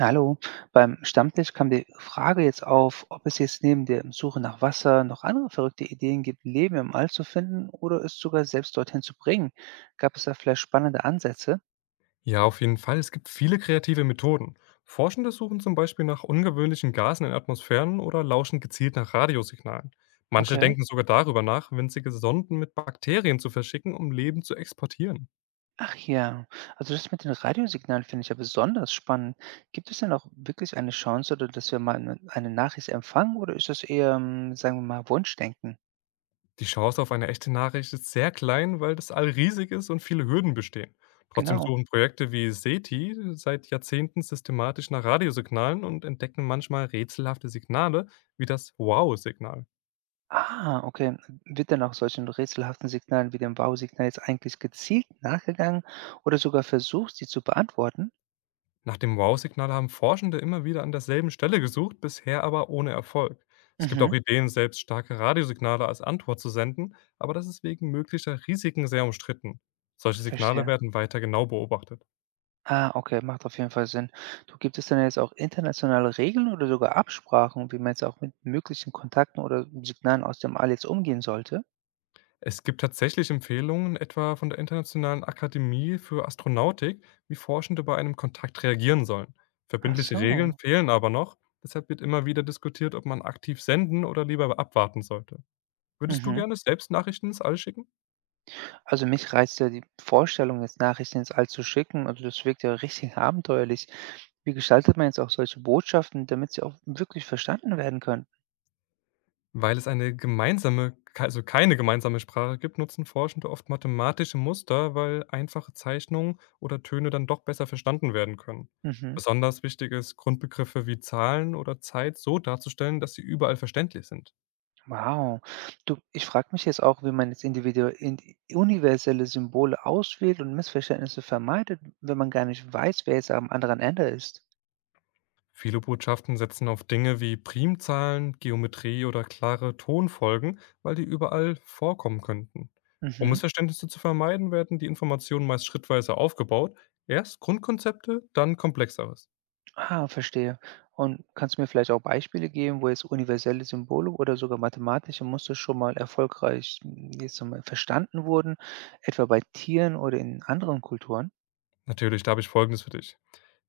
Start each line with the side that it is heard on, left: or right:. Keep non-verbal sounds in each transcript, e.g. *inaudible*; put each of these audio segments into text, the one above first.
right: Ja, hallo. Beim Stammtisch kam die Frage jetzt auf, ob es jetzt neben der Suche nach Wasser noch andere verrückte Ideen gibt, Leben im All zu finden oder es sogar selbst dorthin zu bringen. Gab es da vielleicht spannende Ansätze?
left: Ja, auf jeden Fall. Es gibt viele kreative Methoden. Forschende suchen zum Beispiel nach ungewöhnlichen Gasen in Atmosphären oder lauschen gezielt nach Radiosignalen. Manche
right: Okay.
left: denken sogar darüber nach, winzige Sonden mit Bakterien zu verschicken, um Leben zu exportieren.
right: Ach ja, also das mit den Radiosignalen finde ich ja besonders spannend. Gibt es denn auch wirklich eine Chance, oder dass wir mal eine Nachricht empfangen, oder ist das eher, sagen wir mal, Wunschdenken?
left: Die Chance auf eine echte Nachricht ist sehr klein, weil das All riesig ist und viele Hürden bestehen. Trotzdem
right: Genau.
left: suchen Projekte wie SETI seit Jahrzehnten systematisch nach Radiosignalen und entdecken manchmal rätselhafte Signale wie das Wow-Signal.
right: Ah, okay. Wird denn auch solchen rätselhaften Signalen wie dem Wow-Signal jetzt eigentlich gezielt nachgegangen oder sogar versucht, sie zu beantworten?
left: Nach dem Wow-Signal haben Forschende immer wieder an derselben Stelle gesucht, bisher aber ohne Erfolg. Es gibt auch
right: Mhm,
left: Ideen, selbst starke Radiosignale als Antwort zu senden, aber das ist wegen möglicher Risiken sehr umstritten. Solche Signale
right: verstehe.
left: werden weiter genau beobachtet.
right: Ah, okay, macht auf jeden Fall Sinn. Du, gibt es denn jetzt auch internationale Regeln oder sogar Absprachen, wie man jetzt auch mit möglichen Kontakten oder Signalen aus dem All jetzt umgehen sollte?
left: Es gibt tatsächlich Empfehlungen, etwa von der Internationalen Akademie für Astronautik, wie Forschende bei einem Kontakt reagieren sollen.
right: Ach
left: Verbindliche Regeln
right: so.
left: fehlen aber noch, deshalb wird immer wieder diskutiert, ob man aktiv senden oder lieber abwarten sollte. Würdest du
right: Mhm.
left: gerne selbst Nachrichten ins All schicken?
right: Also mich reizt ja die Vorstellung, jetzt Nachrichten ins All zu schicken. Also das wirkt ja richtig *laughs* abenteuerlich. Wie gestaltet man jetzt auch solche Botschaften, damit sie auch wirklich verstanden werden können?
left: Weil es eine gemeinsame k also keine gemeinsame Sprache gibt, nutzen Forschende oft mathematische Muster, weil einfache Zeichnungen oder Töne dann doch besser verstanden werden können.
right: Mhm.
left: Besonders wichtig ist, Grundbegriffe wie Zahlen oder Zeit so darzustellen, dass sie überall verständlich sind.
right: Wow. Du, ich frage mich jetzt auch, wie man jetzt individu in universelle Symbole auswählt und Missverständnisse vermeidet, wenn man gar nicht weiß, wer jetzt am anderen Ende ist.
left: Viele Botschaften setzen auf Dinge wie Primzahlen, Geometrie oder klare Tonfolgen, weil die überall vorkommen könnten. Um
right: Mhm.
left: Missverständnisse zu vermeiden, werden die Informationen meist schrittweise aufgebaut, erst Grundkonzepte, dann komplexeres.
right: Ah, verstehe. Und kannst du mir vielleicht auch Beispiele geben, wo jetzt universelle Symbole oder sogar mathematische Muster schon mal erfolgreich jetzt schon mal verstanden wurden, etwa bei Tieren oder in anderen Kulturen?
left: Natürlich, da habe ich Folgendes für dich.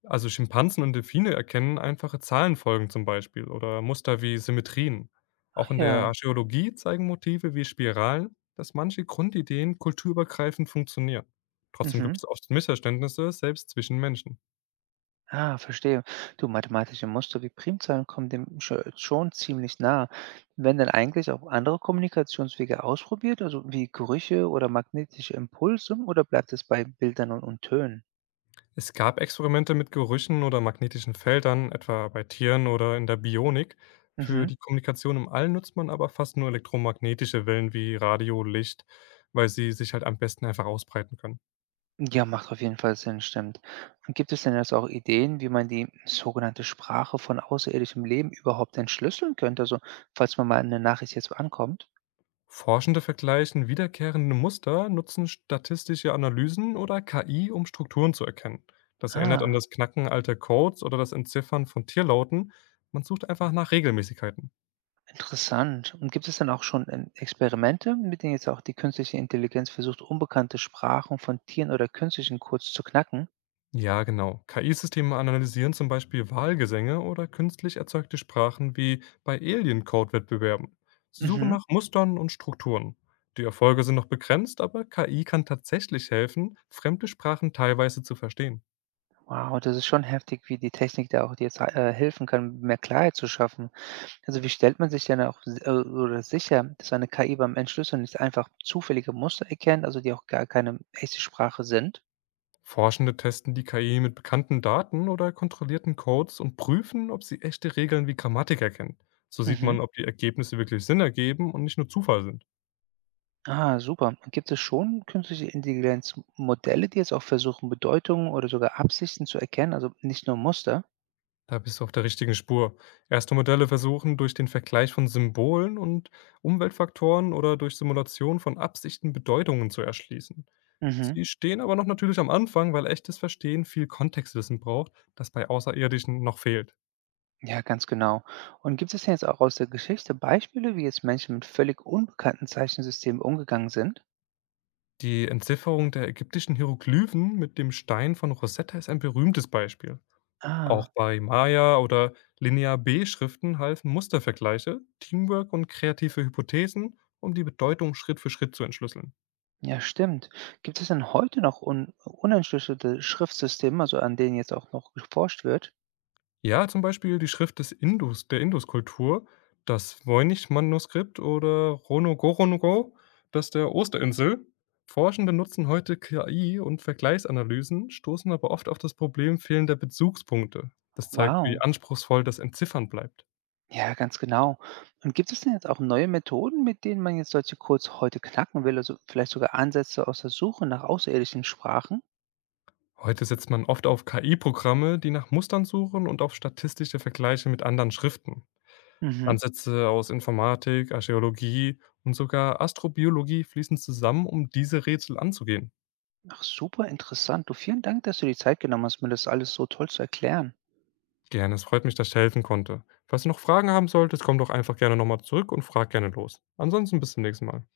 left: Also Schimpansen und Delfine erkennen einfache Zahlenfolgen zum Beispiel oder Muster wie Symmetrien.
right: Ach
left: Auch in der
right: ja.
left: Archäologie zeigen Motive wie Spiralen, dass manche Grundideen kulturübergreifend funktionieren. Trotzdem gibt
right: Mhm.
left: es oft Missverständnisse, selbst zwischen Menschen.
right: Ah, verstehe. Du, mathematische Muster wie Primzahlen kommen dem schon ziemlich nah. Werden dann eigentlich auch andere Kommunikationswege ausprobiert, also wie Gerüche oder magnetische Impulse, oder bleibt es bei Bildern und Tönen?
left: Es gab Experimente mit Gerüchen oder magnetischen Feldern, etwa bei Tieren oder in der Bionik. Für
right: Mhm.
left: die Kommunikation im All nutzt man aber fast nur elektromagnetische Wellen wie Radio, Licht, weil sie sich halt am besten einfach ausbreiten können.
right: Ja, macht auf jeden Fall Sinn, stimmt. Und gibt es denn jetzt auch Ideen, wie man die sogenannte Sprache von außerirdischem Leben überhaupt entschlüsseln könnte? Also, falls man mal eine Nachricht jetzt ankommt.
left: Forschende vergleichen wiederkehrende Muster, nutzen statistische Analysen oder KI, um Strukturen zu erkennen. Das erinnert an
right: Ah.
left: das Knacken alter Codes oder das Entziffern von Tierlauten. Man sucht einfach nach Regelmäßigkeiten.
right: Interessant. Und gibt es denn auch schon, Experimente, mit denen jetzt auch die künstliche Intelligenz versucht, unbekannte Sprachen von Tieren oder künstlichen Codes zu knacken?
left: Ja, genau. KI-Systeme analysieren zum Beispiel Wahlgesänge oder künstlich erzeugte Sprachen wie bei Alien-Code-Wettbewerben. Sie suchen
right: Mhm.
left: nach Mustern und Strukturen. Die Erfolge sind noch begrenzt, aber KI kann tatsächlich helfen, fremde Sprachen teilweise zu verstehen.
right: Wow, das ist schon heftig, wie die Technik da auch jetzt, helfen kann, mehr Klarheit zu schaffen. Also, wie stellt man sich denn auch si oder sicher, dass eine KI beim Entschlüsseln nicht einfach zufällige Muster erkennt, also die auch gar keine echte Sprache sind?
left: Forschende testen die KI mit bekannten Daten oder kontrollierten Codes und prüfen, ob sie echte Regeln wie Grammatik erkennt. So sieht
right: Mhm.
left: man, ob die Ergebnisse wirklich Sinn ergeben und nicht nur Zufall sind.
right: Ah, super. Und gibt es schon künstliche Intelligenzmodelle, die jetzt auch versuchen, Bedeutungen oder sogar Absichten zu erkennen, also nicht nur Muster?
left: Da bist du auf der richtigen Spur. Erste Modelle versuchen durch den Vergleich von Symbolen und Umweltfaktoren oder durch Simulation von Absichten Bedeutungen zu erschließen.
right: Mhm.
left: Sie stehen aber noch natürlich am Anfang, weil echtes Verstehen viel Kontextwissen braucht, das bei Außerirdischen noch fehlt.
right: Ja, ganz genau. Und gibt es denn jetzt auch aus der Geschichte Beispiele, wie jetzt Menschen mit völlig unbekannten Zeichensystemen umgegangen sind?
left: Die Entzifferung der ägyptischen Hieroglyphen mit dem Stein von Rosetta ist ein berühmtes Beispiel. Auch
right: Ah,
left: bei Maya- oder Linear-B-Schriften halfen Mustervergleiche, Teamwork und kreative Hypothesen, um die Bedeutung Schritt für Schritt zu entschlüsseln.
right: ja, stimmt. Gibt es denn heute noch un unentschlüsselte Schriftsysteme, also an denen jetzt auch noch geforscht wird?
left: Ja, zum Beispiel die Schrift des Indus, der Induskultur, das Voynich-Manuskript oder Rono-Gorongo, das der Osterinsel. Forschende nutzen heute KI und Vergleichsanalysen, stoßen aber oft auf das Problem fehlender Bezugspunkte. Das zeigt, wie
right: Wow.
left: anspruchsvoll das Entziffern bleibt.
right: Ja, ganz genau. Und gibt es denn jetzt auch neue Methoden, mit denen man jetzt solche Codes heute knacken will? Also vielleicht sogar Ansätze aus der Suche nach außerirdischen Sprachen?
left: Heute setzt man oft auf KI-Programme, die nach Mustern suchen und auf statistische Vergleiche mit anderen Schriften.
right: Mhm.
left: Ansätze aus Informatik, Archäologie und sogar Astrobiologie fließen zusammen, um diese Rätsel anzugehen.
right: Ach, super interessant. Du, vielen Dank, dass du die Zeit genommen hast, mir das alles so toll zu erklären.
left: Gerne, es freut mich, dass ich helfen konnte. Falls du noch Fragen haben solltest, komm doch einfach gerne nochmal zurück und frag gerne los. Ansonsten bis zum nächsten Mal.